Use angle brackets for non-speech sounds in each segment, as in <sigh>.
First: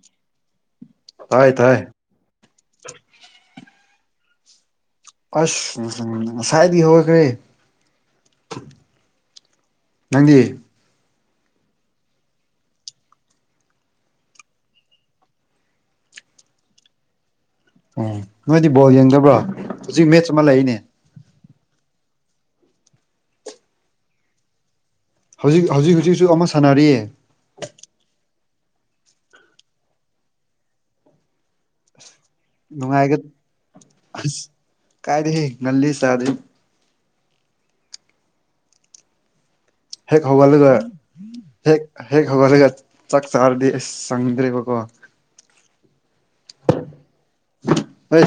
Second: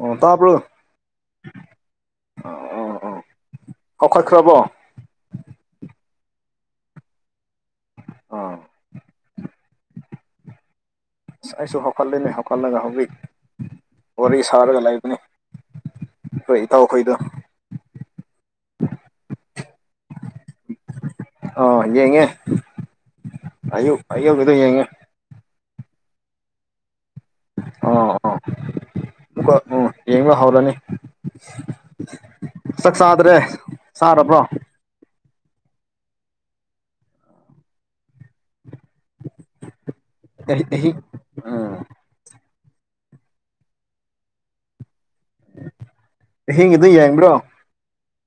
ꯑꯣ ꯇꯥꯏ ꯇꯥꯏ ꯑ ꯑ ꯀꯥꯎ ꯀꯥꯏꯈ꯭ꯔꯑꯕꯣ ꯑꯁ ꯎ ꯎꯝ ꯉꯁꯥꯏꯗꯤ ꯍꯧꯔꯈ꯭ꯔꯦ ꯑꯥ ꯅꯪꯗꯤ ꯑꯁ ꯑꯩꯁꯨ ꯍꯧꯀꯠꯂꯤꯅꯦ ꯍꯧꯀꯠꯂꯒ ꯍꯧꯤ ꯋꯥꯔꯤ ꯁꯥꯔꯒ ꯂꯩꯕꯅꯤ ꯍꯣꯏ ꯏꯇꯥꯎꯈꯣꯏꯗ ꯎꯝ ꯅꯣꯏꯗꯤ ꯕꯣꯜ ꯌꯦꯡꯗꯕ꯭ꯔꯣ ꯍꯧꯖꯤꯛ ꯃꯦꯠꯆ ꯑꯃ ꯂꯩꯔꯤꯅꯦ ꯑ ꯌꯦꯡꯉꯦ ꯑꯌꯨ ꯑꯌꯨꯒꯤꯗ ꯌꯦꯡꯉꯦ ꯍꯧꯖꯤꯛ ꯍꯧꯖꯤꯛ ꯍꯧꯖꯤꯛꯁꯨ ꯑꯃ ꯁꯥꯟꯅꯔꯤꯌꯦ ꯑꯥ ꯑꯥ ꯎꯝ ꯌꯦꯡꯕ ꯍꯧꯔꯅꯤ ꯆꯥꯛ ꯅꯨꯡꯉꯥꯏꯒ ꯆꯥꯗ꯭ꯔꯦ ꯆꯥꯔꯕ꯭ꯔꯣ ꯀꯥꯏꯔꯤ ꯉꯜꯂꯤ ꯁꯥꯔꯦ <inaudible> ꯍꯦꯛ ꯍꯕ ꯑꯍꯤ ꯂꯩꯒ ꯑꯍꯤꯡ ꯎꯝ ꯍꯦꯛ ꯍꯦꯛ ꯍꯕ ꯂꯩ ꯆꯥꯛ ꯆꯥꯔꯗꯤ ꯑꯁ ꯆꯪꯗ꯭ꯔꯦꯕꯀꯣ ꯍꯤꯡꯉꯗ ꯌꯦꯡꯕ꯭ꯔꯣ ꯍꯣꯏ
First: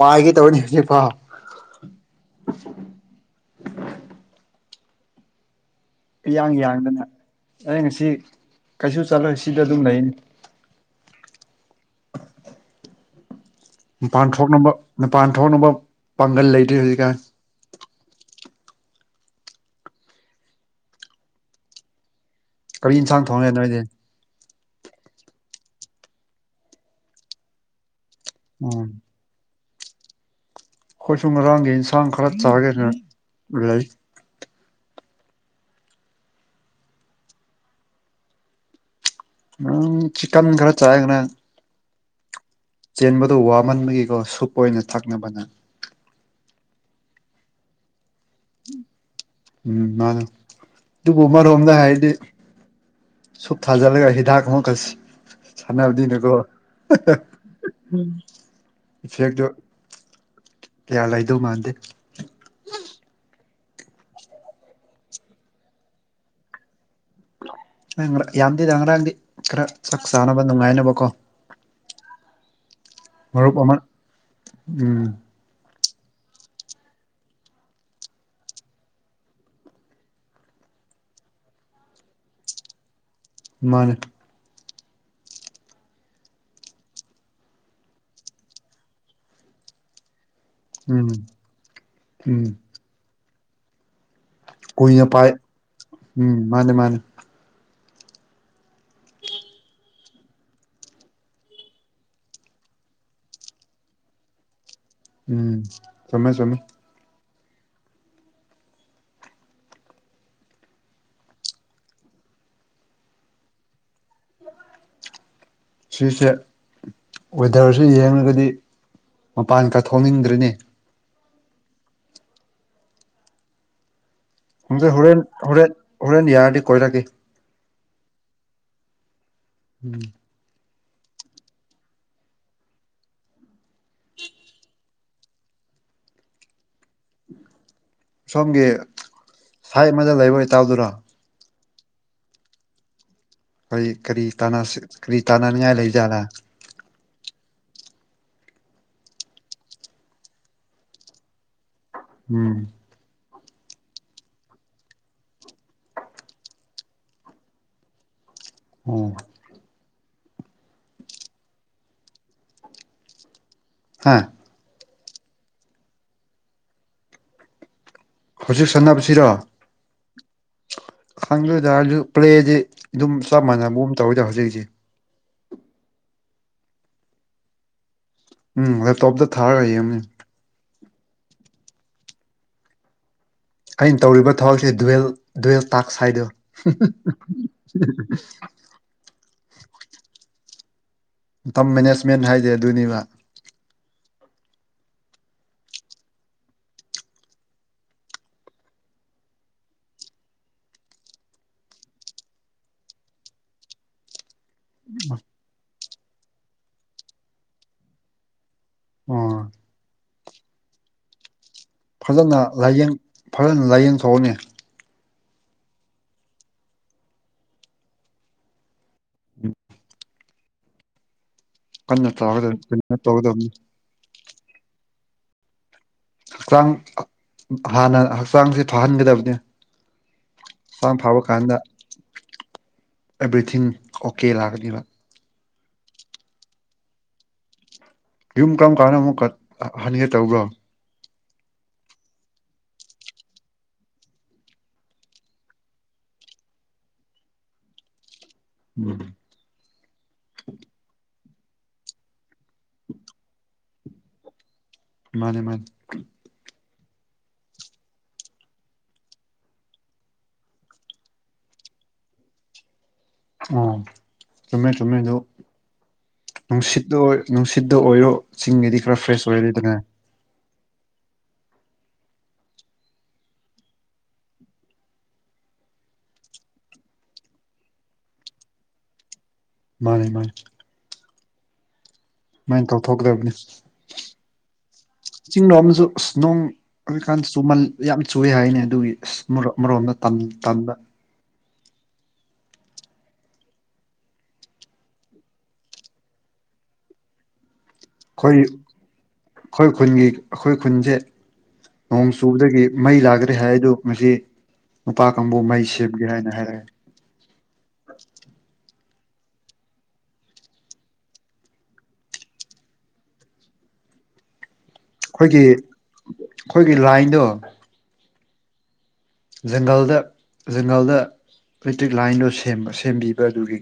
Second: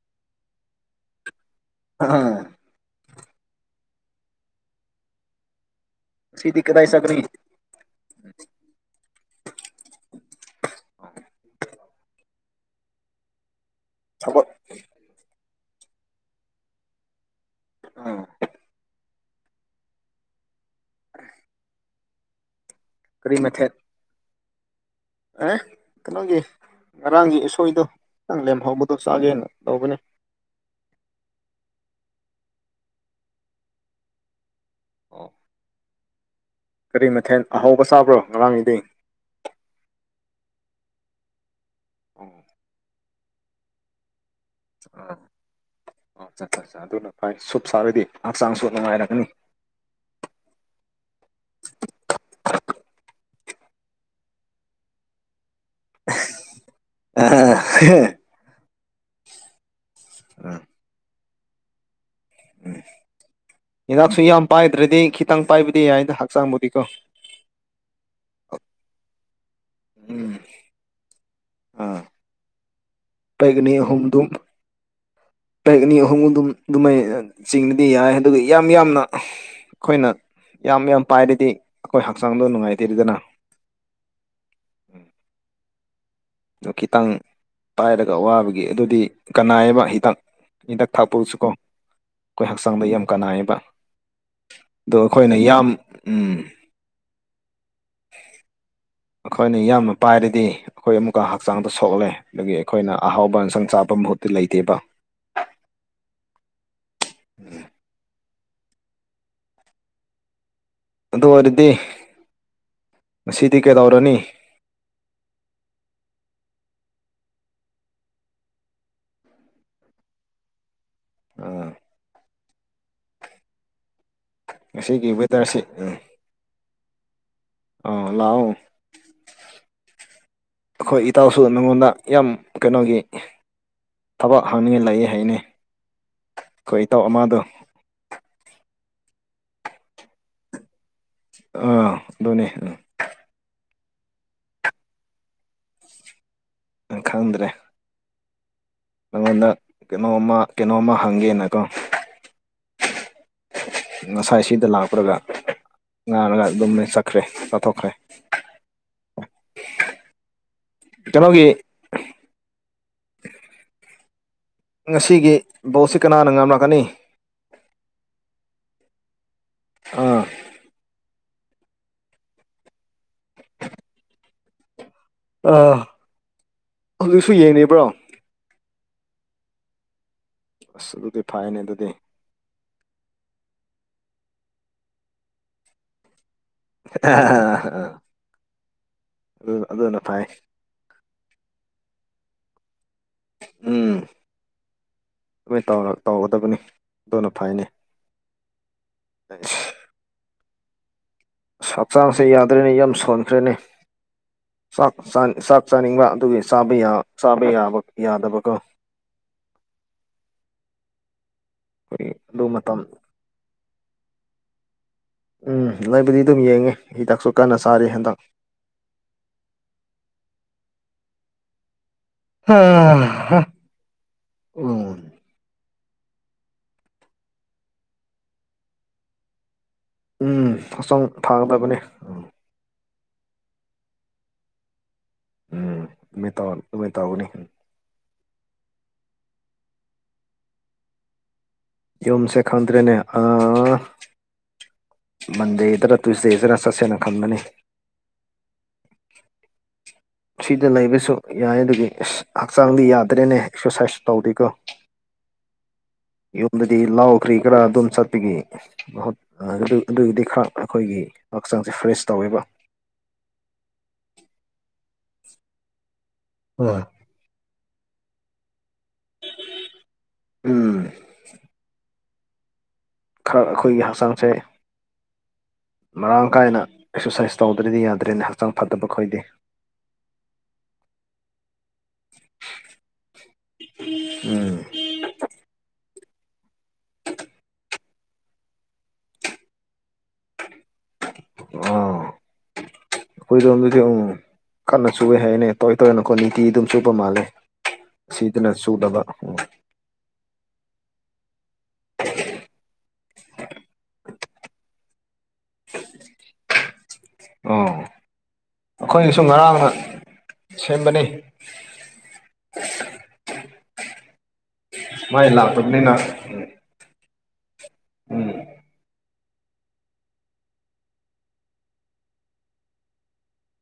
ꯄꯥꯏꯒꯦ ꯇꯧꯕꯅꯤ ꯍꯧꯖꯤꯛꯐꯥꯎ ꯑ ꯏꯌꯥꯡ ꯁꯤꯗꯤꯀ ꯇꯏ ꯌꯥꯡꯗꯅ ꯁꯅꯤ ꯑꯩ ꯉꯁꯤ ꯀꯩꯁꯨ ꯆꯠꯂꯣꯏ ꯁꯤꯗ ꯑꯗꯨꯝ ꯂꯩꯅꯤ ꯃꯄꯥꯟ ꯊꯕꯛ ꯊꯣꯛꯅꯕ ꯃꯄꯥꯟ ꯊꯣꯛꯅꯕ ꯄꯥꯡꯒꯜ ꯂꯩꯇ꯭ꯔꯤ ꯍꯧꯖꯤꯛꯀꯥꯟ ꯑꯥ ꯑ ꯀꯔꯤ ꯌꯦꯟꯁꯥꯡ ꯊꯣꯡꯒꯦ ꯅꯣꯏꯗꯤꯦ ꯑꯦ ꯀꯩꯅꯣꯒꯤ ꯉꯔꯥꯡꯒꯤ ꯑꯁꯣꯏꯗꯣ ꯈꯤꯇꯪ ꯎꯝ ꯂꯦꯝꯍꯧꯕꯗꯣ ꯆꯥꯒꯦꯅ ꯇꯕꯅ ꯑꯩꯣꯏꯁꯨꯨꯝ ꯉꯥꯡꯒꯤ ꯏꯟꯁꯥꯡ ꯈꯔ ꯆꯥꯒꯦꯅ ꯂꯩ ꯑꯣ ꯀꯔꯤ ꯃꯊꯦꯜ ꯑꯍꯧꯕ ꯆꯥꯕ꯭ꯔꯣ ꯉꯔꯥꯡꯒꯤꯗꯤ ꯎꯝ ꯆꯤꯛꯟ ꯈꯔ ꯆꯥꯒꯅ ꯑꯣꯝ. ꯆꯦꯟꯕꯗꯨ ꯋꯥꯃꯟꯕꯒꯤꯀꯣ ꯁꯨꯞ ꯑꯣꯏꯅ ꯊꯛꯅꯕꯅ ꯠ ꯆꯠ ꯑꯗꯨꯅ ꯐꯥꯏ ꯁꯨꯞ ꯁꯥꯔꯣꯏꯗꯤ ꯎꯝ ꯃꯥ ꯏ ꯎꯃꯔꯣꯝꯗ ꯍꯥꯏꯗꯤ ꯁꯨꯨꯞ ꯊꯥꯖꯂꯒ ꯍꯗꯥꯥꯛ ꯀꯁꯤ ꯁꯥꯟꯅꯕꯗꯤꯅꯦꯀꯣ ꯏꯐꯦꯛꯇꯨ ꯎꯝ ꯌꯥꯌꯥ ꯂꯥꯏꯗꯧ ꯃꯥꯟꯗ ꯍꯤꯗꯥꯛꯁꯨ ꯌꯥꯝ ꯄꯥꯏꯗ꯭ꯔꯗꯤ ꯈꯤꯇꯪ ꯄꯥꯏꯕꯗꯤ ꯌꯥꯏꯅ ꯍꯛꯆꯥꯡꯕꯨꯗꯤꯀꯣ ꯌꯥꯝꯗꯦꯗꯪ ꯉ꯭ꯔꯥꯡꯗꯤ ꯈꯔ ꯆꯥꯛ ꯎꯝ ꯆꯥꯅꯕ ꯅꯨꯡꯉꯥꯏꯅꯕꯀꯣ ꯑꯥ ꯃꯔꯨꯞ ꯄꯒꯅꯦ ꯑꯃ ꯍꯨꯝꯗꯨꯨꯝ ꯎꯝ ꯇꯔꯦꯠ ꯑꯅꯤ ꯑꯍꯨꯝ ꯑꯗꯨꯝ ꯑꯗꯨꯃꯥꯏꯅ ꯆꯤꯡꯕꯗꯤ ꯌꯥꯏ ꯑꯗꯨꯒ ꯌꯥꯝ ꯌꯥꯝꯅ ꯑꯩꯈꯣꯏꯅ ꯌꯥꯝ ꯌꯥꯝ ꯄꯥꯏꯔꯗꯤ ꯑꯩꯈꯣꯏ ꯍꯛꯆꯥꯡꯗꯣ ꯅꯨꯡꯉꯥꯏꯇꯦꯔꯤꯗꯅ ꯃꯅꯛ ꯎꯝ ꯑꯗꯨ ꯈꯤꯇꯪ ꯄꯥꯏꯔꯒ ꯑꯋꯥꯕꯒꯤ ꯑꯗꯨꯗꯤ ꯀꯅꯥꯌꯦꯕ ꯍꯤꯗꯥꯛ ꯍꯗꯛ ꯎꯝ ꯊꯥꯛꯄꯁꯨꯀꯣ ꯎꯝ ꯑꯩꯈꯣꯏ ꯍꯛꯆꯥꯡꯗ ꯌꯥꯝ ꯀꯅꯥꯌꯦꯕ ꯑꯗꯣ ꯀꯨꯏꯅ ꯄꯥꯏ ꯑꯩꯈꯣꯏꯅ ꯌꯥꯝ ꯎ. ꯎꯝ ꯃꯥꯅꯦ ꯃꯥꯅꯦ ꯑꯩꯈꯣꯏꯅ ꯌꯥꯝꯌꯥꯝꯅ ꯄꯥꯏꯔꯗꯤ ꯑꯩꯈꯣꯏ ꯑꯃꯨꯛꯀ ꯍꯛꯆꯥꯡꯗꯣ ꯁꯣꯛꯂꯦ ꯑꯗꯒꯤ ꯑꯩꯈꯣꯏꯅ ꯑꯍꯥꯎꯕ ꯏꯟꯁꯪ ꯆꯥꯄ ꯃꯍꯨꯠꯇ ꯂꯩꯇꯦꯕ ꯎꯝ ꯁꯃꯦ ꯁꯃꯦ. ꯎꯝ ꯑꯗꯨ ꯑꯣꯏꯔꯗꯤ ꯉꯁꯤꯗꯤ ꯀꯩꯗꯧ ꯔꯅꯤ ꯁꯤꯁꯦ ꯋꯦꯗꯔꯁꯦ ꯌꯦꯡꯂꯡꯒꯗꯤ ꯃꯄꯥꯟ ꯈ ꯊꯣꯛꯅꯤꯡꯗ꯭ꯔꯅꯦ ꯑ ꯍꯪꯁꯦ ꯍꯣꯔꯦꯟ ꯍꯣꯔꯦꯟ ꯍꯣꯔꯦꯟ ꯌꯔꯗꯤ ꯀꯣꯏꯔꯒꯦ ꯑꯥ ꯂꯥꯛꯑꯣ ꯎꯝ ꯑꯩꯈꯣꯏ ꯏꯇꯥꯎꯁꯨ ꯅꯉꯣꯟꯗ ꯌꯥꯝ ꯀꯩꯅꯣꯒꯤ ꯊꯕꯛ ꯍꯪꯅꯤꯡꯉꯥꯏ ꯂꯩ ꯍꯥꯏꯅꯤ ꯑꯩꯈꯣꯏ ꯏꯇꯧ ꯑꯃꯗꯣ ꯁꯣꯝꯒꯤ ꯁꯥꯏꯠ ꯑꯃꯗ ꯂꯩꯕ ꯏꯇꯥꯎꯗꯨꯔꯣ ꯑꯥ ꯑꯗꯨ ꯑꯗꯨꯣꯅꯦ ꯎ ꯑꯩ ꯀꯔꯤꯇꯥꯅ ꯁꯤ ꯀꯔꯤꯇꯥꯅꯥ ꯍꯥꯏ ꯂꯩꯖꯅ ꯈꯪꯗ꯭ꯔꯦ ꯅꯉꯣꯟꯗ ꯀꯩꯅꯣꯝꯃ ꯀꯩꯅꯣꯝꯃ ꯍꯪꯒꯦꯅꯀꯣ ꯎꯝ ꯉꯁꯥꯏ ꯁꯤꯗ ꯂꯥꯛꯄꯨꯔꯒ ꯉꯥꯔꯒ ꯑꯗꯨꯝ ꯆꯠꯈ꯭ꯔꯦ ꯆꯥꯊꯣꯛꯈ꯭ꯔꯦ ꯎꯝ ꯀꯩꯅꯣꯒꯤ ꯍꯥꯥ ꯉꯁꯤꯒꯤ ꯕꯣꯠꯁꯤ ꯀꯅꯥꯅ ꯉꯝꯂꯛꯀꯅꯤ ꯍꯧꯖꯤꯛ ꯁꯥꯟꯅꯕꯁꯤꯔꯣ ꯑꯥ ꯈꯪꯗꯣꯏꯗꯔ ꯄ꯭ꯂꯦꯗꯤ ꯑꯗꯨꯝ ꯆꯞ ꯃꯥꯟꯅꯕꯝ ꯇꯧꯋꯤꯗ ꯍꯧꯖꯤꯛꯁꯤ ꯑ ꯍꯧꯖꯤꯛꯁꯨ ꯌꯦꯡꯉꯕ꯭ꯔꯣ ꯎꯝ ꯑ ꯇꯣꯞꯇ ꯊꯥꯔꯒꯌꯦ ꯑꯃꯅꯤꯅꯤ ꯑꯁ ꯑꯗꯨꯗꯤ ꯐꯥꯏꯅꯦ ꯑꯗꯨꯗꯤ ꯑꯩꯅ ꯇꯧꯔꯤꯕ ꯊꯕꯛꯁꯦ ꯋꯦꯜ ꯗꯨꯋꯦꯜ ꯇꯥꯛꯁ ꯍꯥꯏꯗꯣ ꯑꯗꯨ ꯑꯗꯨꯅ ꯐꯩ <unintelligible> ꯝ ꯃꯦꯅꯦꯖꯃꯦꯟ ꯍꯥꯏꯗꯦ ꯑꯗꯨꯅꯤꯕ ꯎꯝ ꯑꯗꯨꯃꯥꯏꯅ ꯇꯧꯒꯗꯕꯅꯤ ꯑꯗꯨꯅ ꯐꯩꯅꯦ ꯊ ꯍꯛꯆꯥꯡꯁꯦ ꯌꯥꯗ꯭ꯔꯦꯅꯤ ꯌꯥꯝ ꯁꯣꯟꯈ꯭ꯔꯦꯅꯦ ꯆꯥꯛ ꯆꯥꯛ ꯆꯥꯅꯤꯡꯕ ꯑꯗꯨꯒꯤ ꯆꯥ ꯆꯥꯕ ꯌꯥꯕ ꯌꯥꯗꯕꯀꯣ ꯑ ꯑꯩꯈꯣꯏ ꯐꯖꯅ ꯑꯗꯨ ꯃꯇꯝ ꯂꯥꯏꯌꯦꯡ ꯐꯖꯅ ꯂꯥꯏꯌꯦꯡꯊꯣꯛꯑꯅꯤ ꯎꯝ ꯂꯩꯕꯨꯗꯤ ꯑꯗꯨꯝ ꯌꯦꯡꯉꯦ ꯍꯤꯗꯥꯛꯁꯨ ꯀꯟꯅ ꯆꯥꯔꯤ ꯍꯟꯗꯛ ꯎꯝ ꯀꯟꯅ ꯇꯥꯒꯗꯕꯅꯤ ꯀꯟꯅ ꯇꯧꯒꯗꯕꯅꯤ ꯎ ꯍꯛꯆꯥꯡ ꯍꯥꯟꯅ ꯍꯛꯆꯥꯡꯁ ꯐꯍꯟꯒꯗꯕꯅꯤ ꯎꯝ ꯍꯛꯆꯥꯡ ꯐꯕ ꯀꯥꯟꯗ ꯊꯥꯒꯗꯕꯅꯤ ꯑꯦꯕ꯭ꯔꯤꯊꯤꯡ ꯑꯣꯀꯦ ꯂꯥꯛꯀꯅꯦꯕ ꯎꯝꯇ ꯑꯗꯨ ꯇꯧꯅꯤ ꯌꯨꯝ ꯀꯔꯝ ꯀꯥꯟꯅ ꯑꯃꯨꯛ ꯀ ꯍꯟꯒꯦ ꯇꯧꯕꯣ ꯌꯨꯝꯁꯦ ꯈꯥꯟꯗ꯭ꯔꯦꯅꯦ ꯑ ꯃꯟꯗ ꯏꯗꯔ ꯇꯨꯁꯗ ꯏꯗꯔ ꯁꯁꯦꯅ ꯈꯟꯗꯅꯤ ꯎꯝ ꯁꯤꯗ ꯂꯩꯕꯁꯨ ꯌꯥꯏ ꯑꯗꯨꯒꯤ ꯍꯛꯆꯥꯡꯗꯤ ꯌꯥꯗ꯭ꯔꯦꯅꯦ ꯑꯦꯛꯁꯔꯁꯥꯏꯁ ꯇꯧꯗꯦꯀꯣ ꯃꯥꯅꯦ ꯃꯥꯅꯦ ꯑꯗꯨꯗꯤ ꯂꯥꯎ ꯀ꯭ꯔꯤ ꯈꯔ ꯑꯗꯨꯝ ꯆꯠꯄꯒꯤ ꯑꯗꯨ ꯑꯗꯨꯒꯤꯗꯤ ꯈꯔ ꯑꯩꯈꯣꯏꯒꯤ ꯍꯆ ꯍꯛꯆꯥꯡꯁꯦ ꯐ꯭ꯔꯦꯁ ꯇꯧꯦꯕ ꯑꯣ ꯆꯨꯝꯃꯦ ꯆꯨꯝꯃꯦꯗ ꯍꯣꯏ ꯅꯨꯡꯁꯤꯠ ꯅꯨꯡꯁꯤꯠ ꯁꯤꯗ ꯑꯣꯏꯔꯣ ꯆꯁꯤꯡꯒꯤꯉꯗꯤ ꯈꯔ ꯐ꯭ꯔꯦꯁ ꯑꯣꯏꯔꯗꯤꯗꯅ ꯎꯝ ꯈꯔ ꯑꯩꯈꯣꯏꯒꯤ ꯍꯛꯆꯥꯡꯁꯦ ꯃꯔꯥꯡ ꯀꯥꯏꯅ ꯑꯦꯛꯁꯔꯁꯥꯏꯁ ꯇꯧꯗ꯭ꯔꯗꯤ ꯌꯥꯗ꯭ꯔꯦꯅꯦ ꯍꯛꯆꯥꯡ ꯐꯠꯇꯕ ꯈꯣꯏꯗꯦ ꯃꯥꯅꯦ ꯃꯥꯅꯦ ꯁꯨꯃꯥꯏꯅ ꯇꯧꯊꯣꯛꯀꯗꯕꯅꯤ ꯎꯝ ꯆꯤꯡꯗꯣ ꯑꯃꯁꯨ ꯑꯁ ꯅꯣꯡ ꯑꯣꯏꯖꯤꯀꯥꯟ ꯆꯃ ꯌꯥꯝ ꯆꯨꯏ ꯍꯥꯏꯅꯤ ꯑꯗꯨꯒꯤ ꯃꯔꯣꯝꯗ ꯇꯝ ꯇꯝꯗ ꯑꯥ ꯑꯩꯈꯣꯏꯗꯣꯝꯗꯗꯤ ꯑꯃꯨ ꯀꯟꯅ ꯆꯨꯞꯋꯦ ꯍꯥꯏꯅꯦ ꯇꯧꯔꯏ ꯇꯔꯏꯅ ꯑꯩꯀꯣ ꯅꯤꯇꯤ ꯑꯗꯨꯝ ꯆꯨꯞꯄ ꯃꯥꯜꯂꯦ ꯑꯩꯈꯣꯏ ꯁꯤꯗꯅ ꯆꯨꯗꯕ ꯎꯝ ꯑꯩꯈꯣꯏ ꯈꯨꯟꯒꯤ ꯑꯩꯈꯣꯏ ꯈꯨꯟꯁꯦ ꯅꯣꯡꯣꯡ ꯆꯨꯕꯗꯒꯤ ꯃꯩ ꯂꯥꯛꯈ꯭ꯔꯦ ꯍꯥꯏꯗꯨ ꯃꯁꯤ ꯅꯨꯄꯥ ꯀꯥꯡꯕꯨ ꯃꯩ ꯁꯦꯝꯒꯦ ꯍꯥꯏꯅ ꯍꯥꯏꯔꯛꯑꯦ ꯑꯩꯈꯣꯏꯅꯁꯨ ꯉꯔꯥꯡꯅ ꯁꯦꯝꯕꯅꯤ <unintelligible> ꯃꯥꯏ ꯑꯩꯈꯣꯏꯒꯤ ꯂꯥꯛꯄꯅꯤꯅ ꯑꯩꯈꯣꯏꯒꯤ ꯂꯥꯏꯟꯗꯣ ꯎꯝ ꯖꯪꯒꯜꯗ ꯖꯪꯒꯜꯗ ꯑꯦꯂꯦꯛꯇ꯭ꯔꯤꯛ ꯂꯥꯏꯟꯗꯣ ꯁꯦꯝꯕ ꯁꯦꯝꯕꯤꯕ ꯑꯗꯨꯒꯤ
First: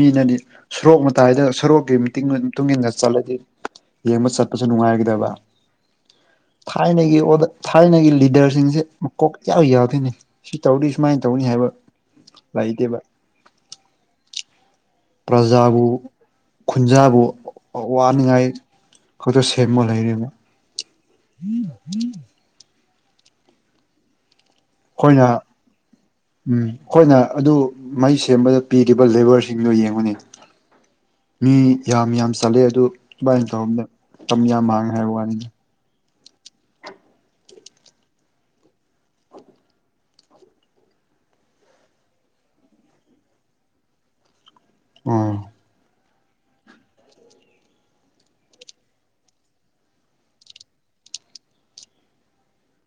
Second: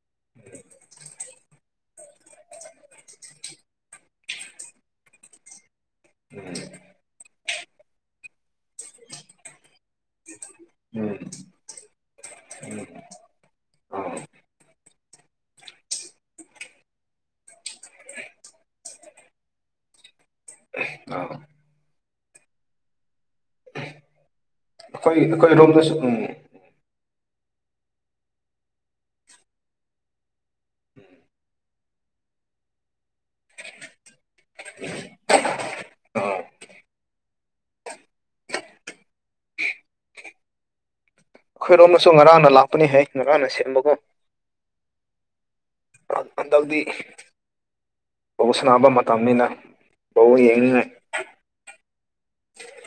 ꯃꯤꯅꯗꯤ ꯁꯣꯔꯣꯛ ꯃꯇꯥꯏꯗ ꯁꯣꯔꯣꯛꯀꯤ ꯃꯤꯇꯤꯡꯗꯨ ꯃꯇꯨꯡ ꯏꯟꯅ ꯆꯠꯂꯗꯤ ꯌꯦꯡꯕ ꯆꯠꯄꯁꯨ ꯅꯨꯡꯉꯥꯏꯈꯤꯗꯕ ꯊꯥꯏꯅꯒꯤ ꯊꯥꯏꯅꯒꯤ ꯂꯤꯗꯔꯁꯤꯡꯁꯦ ꯃꯀꯣꯛ ꯌꯥꯎ ꯌꯥꯗꯣꯏꯅꯤ ꯁꯤ ꯇꯧꯔꯤ ꯎꯝ ꯁꯨꯃꯥꯏꯅ ꯇꯧꯅꯤ ꯍꯥꯏꯕ ꯂꯩꯇꯦꯕ ꯑꯥ ꯄ꯭ꯔꯖꯥꯕꯨ ꯈꯨꯟꯖꯥꯕꯨ ꯋꯥꯅꯤꯡꯉꯥꯏ ꯀꯗ ꯁꯦꯕꯃ ꯂꯩꯔꯦꯅ ꯑꯥ ꯑꯩꯈꯣꯏ ꯑꯩꯈꯣꯏꯅ ꯑꯩꯈꯣꯏꯔꯣꯝꯗꯁꯨ ꯎꯝ ꯑꯩꯈꯣꯏꯅ ꯑꯗꯨ ꯃꯩ ꯁꯦꯝꯕꯗ ꯄꯤꯔꯤꯕ ꯂꯦꯕꯔꯁꯤꯡꯗꯨꯣ ꯌꯦꯡꯕꯨꯅꯤ ꯃꯤ ꯌꯥꯝ ꯌꯥꯝ ꯆꯠꯂꯦ ꯑꯗꯨ ꯁꯃꯥꯏꯅ ꯇꯧꯔꯝꯅ ꯀꯃꯌꯥ ꯃꯥꯡꯒ ꯍꯥꯏ ꯋꯥꯅꯤ ꯑꯩꯈꯣꯏꯔꯣꯝꯅꯁꯨ ꯉꯔꯥꯡꯅ ꯂꯥꯛꯄꯅꯤ ꯍꯥꯏ ꯉꯔꯥꯡꯅ ꯁꯦꯝꯕꯒꯨꯝ ꯑꯝ ꯑꯗ ꯍꯧꯗꯤ ꯕꯥꯜ ꯁꯥꯟꯅꯕ ꯃꯇꯝꯅꯤꯅ ꯚꯧ ꯌꯦꯡꯅꯤꯡꯉꯥꯏ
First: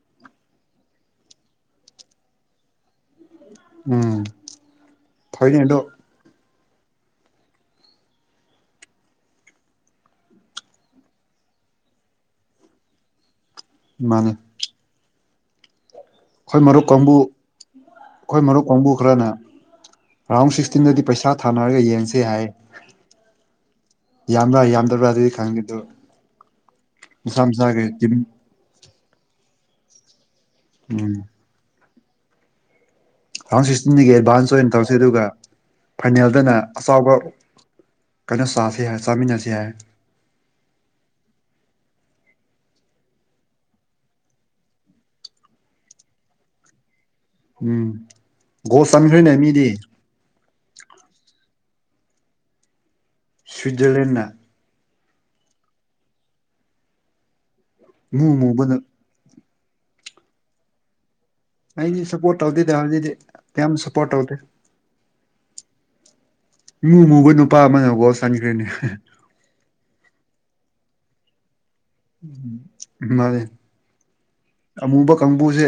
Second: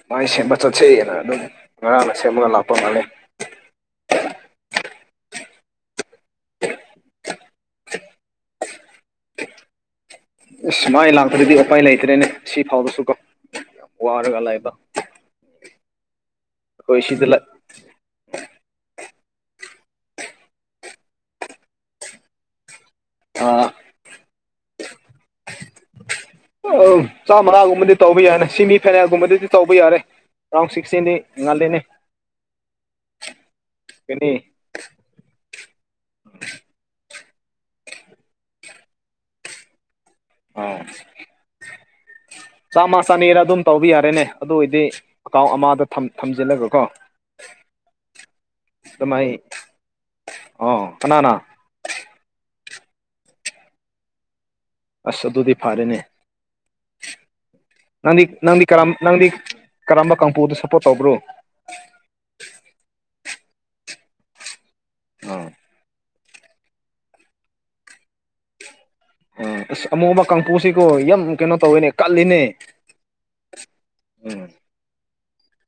ꯃꯥꯏ ꯁꯦꯝꯕ ꯆꯠꯆꯩꯑꯅ ꯑꯗꯨꯝ ꯉꯔꯥꯡꯅ ꯁꯦꯝꯃꯒ ꯂꯥꯛꯄ ꯃꯥꯂ ꯎꯝ ꯐꯥꯏꯅꯦꯗꯣ ꯑꯁ ꯁꯨ ꯃꯥꯏꯅ ꯂꯥꯛꯄ꯭ꯔꯗꯤ ꯎꯄꯥꯏ ꯂꯩꯇ꯭ꯔꯦꯅꯦ ꯁꯤ ꯐꯥꯎꯕꯁꯨ ꯀꯣ ꯃꯥꯅꯦ ꯋꯥꯔꯒꯂꯏꯕ ꯑꯩꯈꯣꯏ ꯃꯔꯨꯞ ꯀꯥꯡꯕꯨ ꯂꯩ ꯑꯩꯈꯣꯏ ꯃꯔꯨꯞ ꯀꯥꯡꯕꯨ ꯈꯔꯅ ꯔꯥꯎꯟ ꯁꯤꯛꯁꯇꯤꯟꯗꯗꯤ ꯄꯩꯁꯥ ꯊꯥꯅꯔꯒ ꯌꯦꯟꯁꯦ ꯍꯥꯏ ꯊꯥ ꯌꯥꯝꯕ꯭ꯔꯥ ꯌꯥꯝꯗꯕ꯭ꯔꯥ ꯑꯗꯨꯗꯤ ꯈꯪꯉꯦꯗ ꯑ ꯆꯥꯃꯉꯥꯒꯨꯝꯕꯗꯤ ꯇꯧꯕ ꯌꯥꯅꯤ ꯁꯤꯃꯤ ꯐꯥꯏꯅꯥꯏꯜꯒꯨꯝꯕꯗꯤ ꯇꯧꯕ ꯌꯥꯔꯦ ꯔꯥꯎ ꯁꯤꯛꯁꯗꯤ ꯎꯝ ꯉꯗꯅꯦ ꯇꯨ ꯊꯥꯎꯖꯟ ꯁꯤꯛꯁꯇꯤꯟꯗꯒꯤ ꯀꯩꯅꯤ ꯑꯦꯗꯚꯥꯟꯁ ꯑꯣꯏꯅ ꯇꯧꯁꯤ ꯑꯗꯨꯒ ꯐꯥꯏꯅꯦꯜꯗꯅ ꯑꯆꯕ ꯀꯩꯅꯣ ꯁꯥꯁꯤ ꯍꯥꯏ ꯁꯥꯃꯅꯁꯤ ꯍꯥꯏꯌꯦ ꯑꯝ ꯆꯥꯝꯃ ꯆꯥꯅꯤꯔ ꯑꯗꯨꯝ ꯇꯧꯕ ꯌꯥꯔꯦꯅꯦ ꯑꯗꯨ ꯑꯣꯏꯗꯤ ꯑꯦꯀꯥꯎꯟ ꯑꯃꯗ ꯊꯝꯖꯤꯜꯂꯒ ꯀꯣ ꯎꯝ ꯒꯣꯜ ꯃꯥꯏ ꯆꯟꯈ꯭ꯔꯦꯅꯦ ꯃꯤꯗꯤ ꯑ ꯀꯅꯥꯅꯥ ꯁꯨꯏꯠꯖꯔꯂꯦꯟꯅ ꯑꯁ ꯑꯗꯨꯗꯤ ꯐꯔꯦꯅꯦ ꯅꯪꯗꯤ ꯏꯃꯨ ꯅꯪꯗꯤ ꯃꯨꯕꯅ ꯀꯔꯝ ꯅꯪꯗꯤ ꯀꯔꯝꯕ ꯀꯥꯡꯝꯄꯨꯗ ꯁꯞꯄꯣꯔꯠ ꯇꯧꯕ꯭ꯔꯣ ꯌꯥꯝ ꯁꯄꯣꯠꯧꯗ ꯑꯣ ꯏꯨ ꯑꯃꯨꯕ ꯅꯨꯄꯥ ꯑꯃꯅꯒꯥꯎ ꯆꯟꯈ꯭ꯔꯦꯅꯦ ꯎꯝ ꯑꯃꯨ ꯑꯃ ꯀꯥꯡꯄꯨꯁꯤꯀꯣ ꯌꯥꯝ ꯀꯩꯅꯣ ꯇꯧꯋꯦꯅꯦ ꯀꯜꯂꯤꯅꯦ ꯃꯥꯅꯦ ꯎꯝ ꯑꯃꯨꯕꯥ ꯀꯥꯡꯕꯨꯁꯦ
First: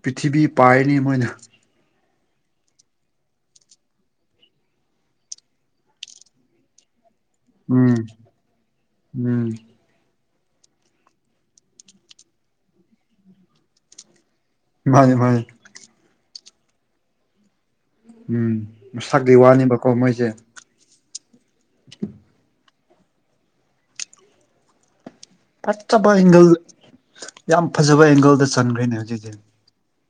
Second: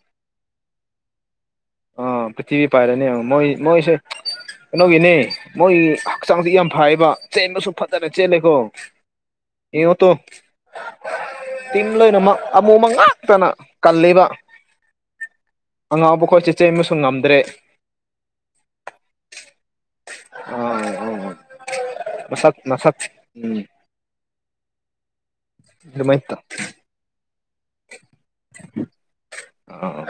ꯄ꯭ꯔꯤꯊꯤꯕꯤ ꯄꯥꯏꯔꯅꯤ ꯃꯣꯏꯅ ꯑꯝ ꯄ꯭ꯔꯤꯊꯤꯕꯤ ꯄꯥꯏꯔꯅꯤ ꯃꯣꯏ ꯃꯣꯏꯁꯦ ꯀꯩꯅꯣꯒꯤꯅꯦ ꯃꯣꯏ ꯍꯛꯆꯥꯡꯁ ꯌꯥꯝ ꯐꯌꯦꯕ ꯆ ꯆꯩꯅꯁꯨ ꯎꯝ ꯐꯠꯇꯔ ꯆ ꯆꯩ ꯂꯦꯀꯣ ꯎꯝ ꯏꯉ ꯇ ꯇꯔꯝ ꯂꯣꯏꯅꯃꯛ ꯑꯃꯨꯃ ꯉꯥꯛꯇꯅ ꯀꯜꯂꯤꯕ ꯐꯅꯤꯦ ꯐꯅꯤ ꯆ ꯆꯩꯃꯁꯨ ꯉꯝꯗ꯭ꯔꯦ ꯎꯝꯁꯥꯛꯤ ꯋꯥꯅꯦꯕꯀꯣ ꯃꯣꯏꯁꯦ ꯑꯥ ꯑꯥ ꯃꯁꯛ ꯃꯁꯛ ꯎꯝ ꯐꯖꯕ ꯑꯗꯨꯃꯥꯏ ꯇꯧ ꯑꯦꯡꯒꯜ ꯌꯥꯝ ꯐꯖꯕ ꯑꯦꯡꯒꯜꯗ ꯆꯟꯈ꯭ꯔꯦꯅꯦ ꯍꯧꯖꯤꯛ ꯍꯧꯖꯤꯛ ꯑꯥ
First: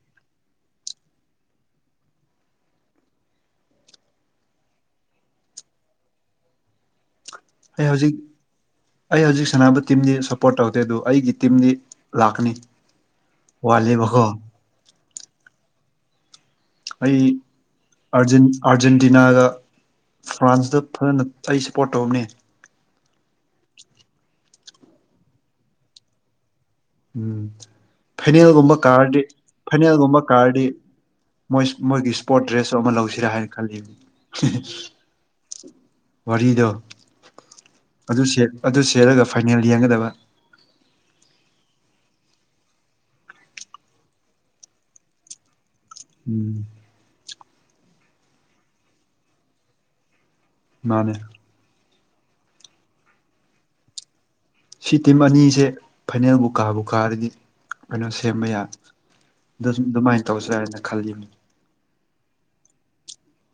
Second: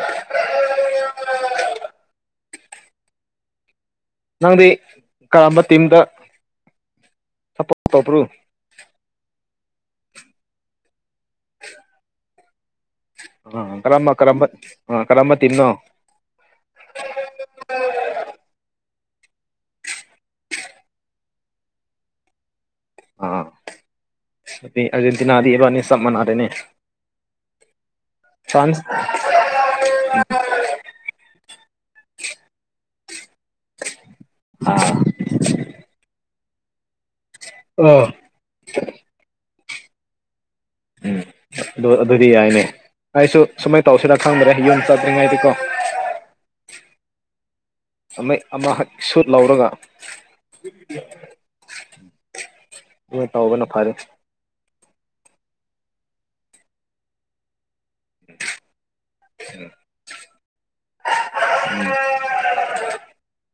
ꯅꯪꯗꯤ ꯀꯔꯝꯕ ꯇꯤꯝꯗ ꯁꯞꯄꯣꯔꯠ ꯑꯩ ꯍꯧꯖꯤꯛ ꯇꯧꯕ꯭ꯔꯣ ꯑꯩ ꯍꯧꯖꯤꯛ ꯁꯥꯟꯅꯕ ꯇꯤꯝꯗꯤ ꯁꯞꯄꯣꯔꯠ ꯇꯧꯗꯦ ꯑꯗꯨꯣ ꯑꯩꯒꯤ ꯇꯤꯝꯗꯤ ꯂꯥꯛꯀꯅꯤ ꯑ ꯀꯔꯝꯕ ꯋꯥꯠꯂꯦꯕꯀꯣ ꯀꯔꯝꯕ ꯑ ꯀꯔꯝꯕ ꯇꯤꯟꯅꯣ ꯑꯩ ꯑꯥꯔꯖꯦꯟꯇꯤꯅꯥꯒ ꯐ꯭ꯔꯥꯟꯁꯇ ꯐꯖꯅ ꯑꯩ ꯁꯞꯄꯣꯔꯠ ꯇꯧꯝꯅꯦ ꯑ ꯑ ꯑꯔꯖꯦꯟꯇꯤꯅꯥꯗꯤ ꯏꯕꯥꯅꯤ ꯁꯕ ꯃꯅꯥꯔꯦꯅꯦ ꯎꯝ ꯐꯅꯦꯜꯒꯨꯝꯕ ꯀꯥꯔꯗꯤ ꯐꯅꯦꯜꯒꯨꯝꯕ ꯀꯥꯔꯗꯤ ꯣꯏ ꯃꯣꯏꯒꯤ ꯏꯁꯄꯣꯔꯠ ꯗ꯭ꯔꯦꯁꯁꯨ ꯑꯃ ꯂꯧꯁꯤꯔꯥ ꯍꯥꯏꯅ ꯈꯜꯂꯤ ꯎ ꯋꯥꯔꯤꯗꯣ ꯑ ꯑꯗꯨ ꯑꯗꯨ ꯁꯦꯠꯂꯒ ꯐꯥꯏꯅꯦꯜ ꯌꯦꯡꯒꯗꯕ <inaudible> ꯑꯗꯨ ꯑꯗꯨꯗꯤ ꯌꯥꯏꯅꯦ ꯑꯩꯁꯨ ꯁꯨꯃꯥꯏ ꯇꯧꯁꯤꯔ ꯈꯪꯗ꯭ꯔꯦ ꯌꯨꯝ ꯆꯠꯇ꯭ꯔꯤꯉꯩꯗꯤꯀꯣ ꯎꯝ ꯑꯃ ꯍꯛ ꯁꯨꯠ ꯂꯧꯥꯎꯔꯒ ꯃꯥꯅꯦ ꯍꯣꯏ ꯇꯥꯎꯕꯅ ꯐꯔꯦ ꯁꯤ ꯇꯤꯝ ꯑꯅꯤꯁꯦ ꯐꯥꯏꯅꯦꯜꯕꯨ ꯀꯥꯕꯨ ꯀꯥꯔꯗꯤ ꯀꯩꯅꯣ ꯁꯦꯝꯕ ꯌꯥ ꯑꯗꯨꯃꯥꯏꯅ ꯇꯧꯁꯨ ꯌꯥ ꯍꯥꯏꯏꯅ ꯈꯜꯂꯤꯅꯤ <inaudible>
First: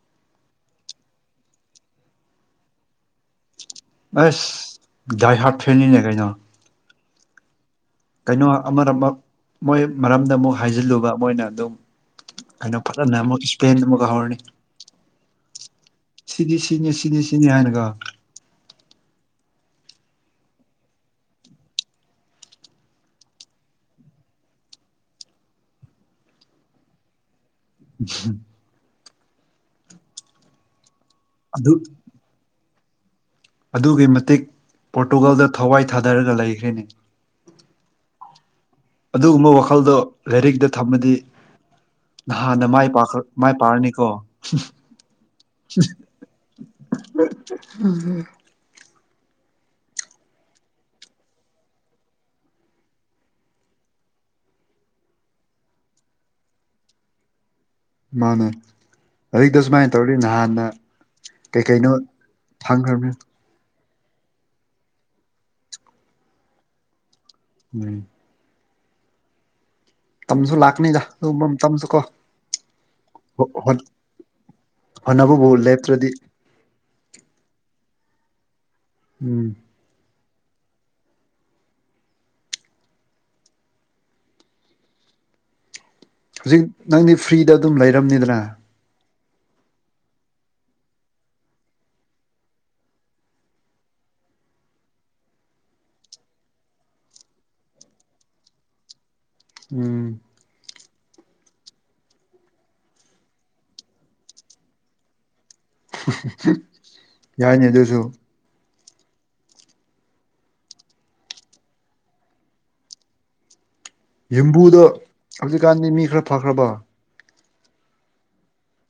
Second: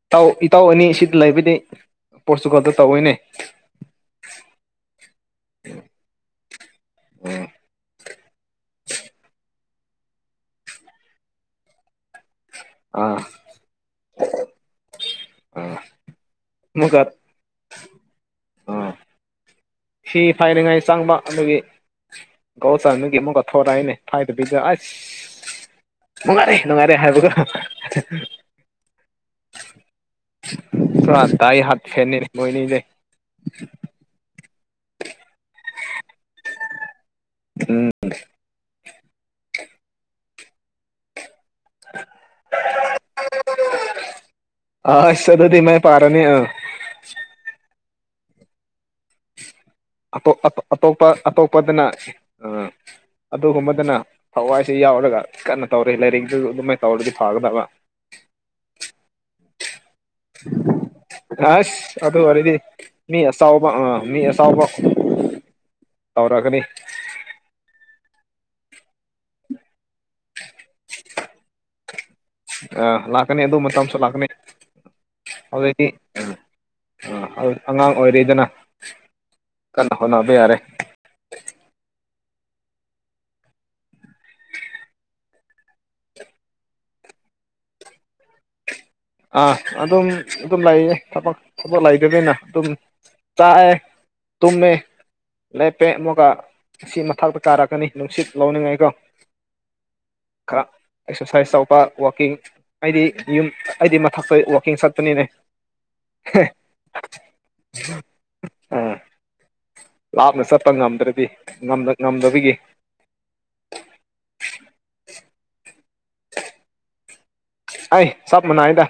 ꯏꯇꯥꯎ ꯏꯇꯥꯎ ꯑꯅꯤ ꯑꯁꯤꯗ ꯂꯩꯕꯗꯤ ꯄꯣꯔꯇꯨꯒꯥꯜꯗ ꯇꯧꯑꯣꯏꯅꯦ ꯑꯦ ꯗꯥꯏ ꯍꯥꯞ ꯐꯦꯟꯅꯤ ꯂꯩ ꯀꯅ ꯑꯣꯝ ꯀꯩꯅꯣ ꯑꯃꯔꯃꯛ ꯃꯣꯏ ꯃꯔꯝꯗ ꯑꯃꯨꯛ ꯍꯥꯏꯖꯤꯜꯂꯨꯕ ꯃꯣꯏꯅ ꯑꯗꯨꯝ ꯑꯩꯅ ꯄꯅꯦ ꯑꯥ ꯑꯃꯨꯛ ꯏꯁꯄ ꯑꯃꯛꯍꯔꯅꯤ ꯑꯥ ꯁꯤꯅꯤ ꯁꯤꯅꯤ ꯑꯃꯨꯛꯀ ꯁꯤꯅꯤ ꯁꯤꯅꯤ ꯍꯥꯏꯅꯒ ꯐꯤ ꯐꯥꯏꯅꯤꯡꯉꯥꯏ ꯆꯪꯕ ꯑꯗꯨꯒꯤ ꯧ ꯆ ꯅꯒꯤ ꯃꯒ ꯊꯧꯣꯔ ꯍꯥꯏꯅꯦ ꯐꯥꯏꯗꯦ ꯄꯤꯖ ꯑꯁ ꯅꯨꯡꯉꯥꯏꯔꯦ ꯅꯨꯡꯉꯥꯏꯔꯦ ꯍꯥꯏꯕꯀꯣ ꯎ ꯆ ꯇꯥꯏ ꯑꯗꯨ ꯍꯥꯠ ꯐꯦꯟꯅꯤ ꯃꯣꯏꯅꯤꯗꯦ ꯑꯗꯨꯒꯤ ꯃꯇꯤꯛ ꯄꯣꯔꯇꯨꯒꯜꯗ ꯊꯋꯥꯏ ꯊꯥꯗꯔꯒ ꯂꯩꯈ꯭ꯔꯦꯅꯤ ꯎꯝ ꯑꯗꯨꯒꯨꯝꯕ ꯋꯥꯈꯜꯗꯣ ꯂꯥꯏꯔꯤꯛꯇꯛꯇ ꯊꯝꯃꯗꯤ ꯅꯍꯥꯟꯗ ꯃꯥꯏ ꯄ ꯃꯥꯏ ꯄꯥꯛꯑꯅꯤꯀꯣ ꯁꯗꯗꯤꯃ ꯄꯥꯔꯅꯦ ꯑ ꯑ ꯑꯇꯣꯞꯄ ꯑꯇꯣꯞꯄꯗꯅ ꯑꯗꯨꯒꯨꯝꯕꯗꯅ ꯍꯋꯥꯏꯁꯤ ꯌꯥꯎꯔꯒ ꯀꯟꯅ ꯇꯧꯔ ꯂꯥꯏꯔꯤꯗꯨ ꯑꯗꯨꯃꯥꯏꯅ ꯇꯧꯔꯗꯤ ꯐꯒꯗꯕ ꯃꯥꯅꯦ ꯑꯛ ꯗꯁ ꯃꯥꯏ ꯑꯁ ꯑꯗꯨꯗ ꯋꯥꯔꯤꯔꯗꯤ ꯐꯪꯈ꯭ꯔꯕꯅꯤ ꯃꯤ ꯁꯥꯥꯎꯕ ꯑ ꯃꯤ ꯑꯁꯥꯎꯕ ꯇꯧꯔꯛꯒꯅꯤ ꯎꯝ ꯇꯝꯁꯨ ꯂꯥꯛꯀꯅꯤꯗ ꯇꯁꯨ ꯀꯣ ꯑ ꯂꯥꯛꯀꯅꯤ ꯑꯗꯨ ꯃꯇꯝꯁꯨ ꯂꯥꯛꯀꯅꯤ ꯍꯣꯠꯅꯕꯕꯨ ꯂꯦꯞꯇ꯭ꯔꯗꯤ ꯥꯡ ꯑꯣꯏꯔꯦꯗꯅ ꯎꯝ ꯀꯟꯅ ꯍꯣꯠꯕ ꯌꯥꯔꯦ ꯍꯧꯖꯤꯛ ꯅꯪꯗꯤ ꯐ꯭ꯔꯤꯗ ꯑꯗꯨꯝ ꯂꯩꯔꯝꯅꯤꯗ꯭ꯔꯥ ꯑꯥ ꯑꯗꯨꯝ ꯑꯗꯨꯝ ꯂꯩꯌꯦ ꯊꯕ ꯊꯕꯛ ꯂꯩꯗꯅꯤꯅ ꯑꯗꯨꯝ ꯆꯑ ꯇꯨꯃꯦ ꯂꯦꯞꯄꯦ ꯑꯃꯨꯛꯀ ꯑꯁꯤ ꯃꯊꯛꯇ ꯀꯥꯔꯛꯀꯅꯤ ꯅꯨꯡꯁꯤꯠ ꯂꯧꯅꯤꯡꯉꯥꯏꯀꯣ ꯎꯝ ꯈꯔ ꯑꯦꯛꯁꯔꯁꯥꯏꯁ ꯇꯧꯕ ꯋꯥꯋꯥꯛꯀꯤꯡ ꯑꯩꯗꯤ ꯌꯨꯝ ꯑꯩꯗꯤ ꯃꯊꯛꯇ ꯋꯥꯛꯀꯤꯡ ꯆꯠꯄꯅꯤꯅꯦ ꯌꯥꯏꯅꯦꯗꯁꯨ ꯑꯥ ꯂꯥꯞꯅ ꯆꯠꯄ ꯉꯝꯗ꯭ꯔꯗꯤ ꯉꯝꯗꯕꯒꯤ ꯝꯕꯨꯗ ꯍꯧꯖꯤꯛꯀꯥꯟꯗꯤ ꯃꯤ ꯈꯔ ꯐꯈ꯭ꯔꯕ ꯑꯩꯥꯏ ꯆꯞ ꯃꯅꯥ ꯍꯥꯏꯗ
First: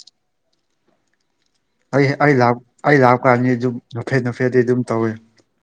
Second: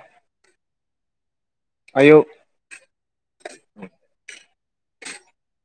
ꯑꯩ ꯑꯩ ꯂ ꯑꯩ ꯂꯥꯄꯀꯥꯟꯗ ꯑꯗꯨꯝ ꯅꯐꯦꯠ ꯅꯐꯦꯠꯗꯤ ꯑꯗꯨꯝ ꯇꯧꯏ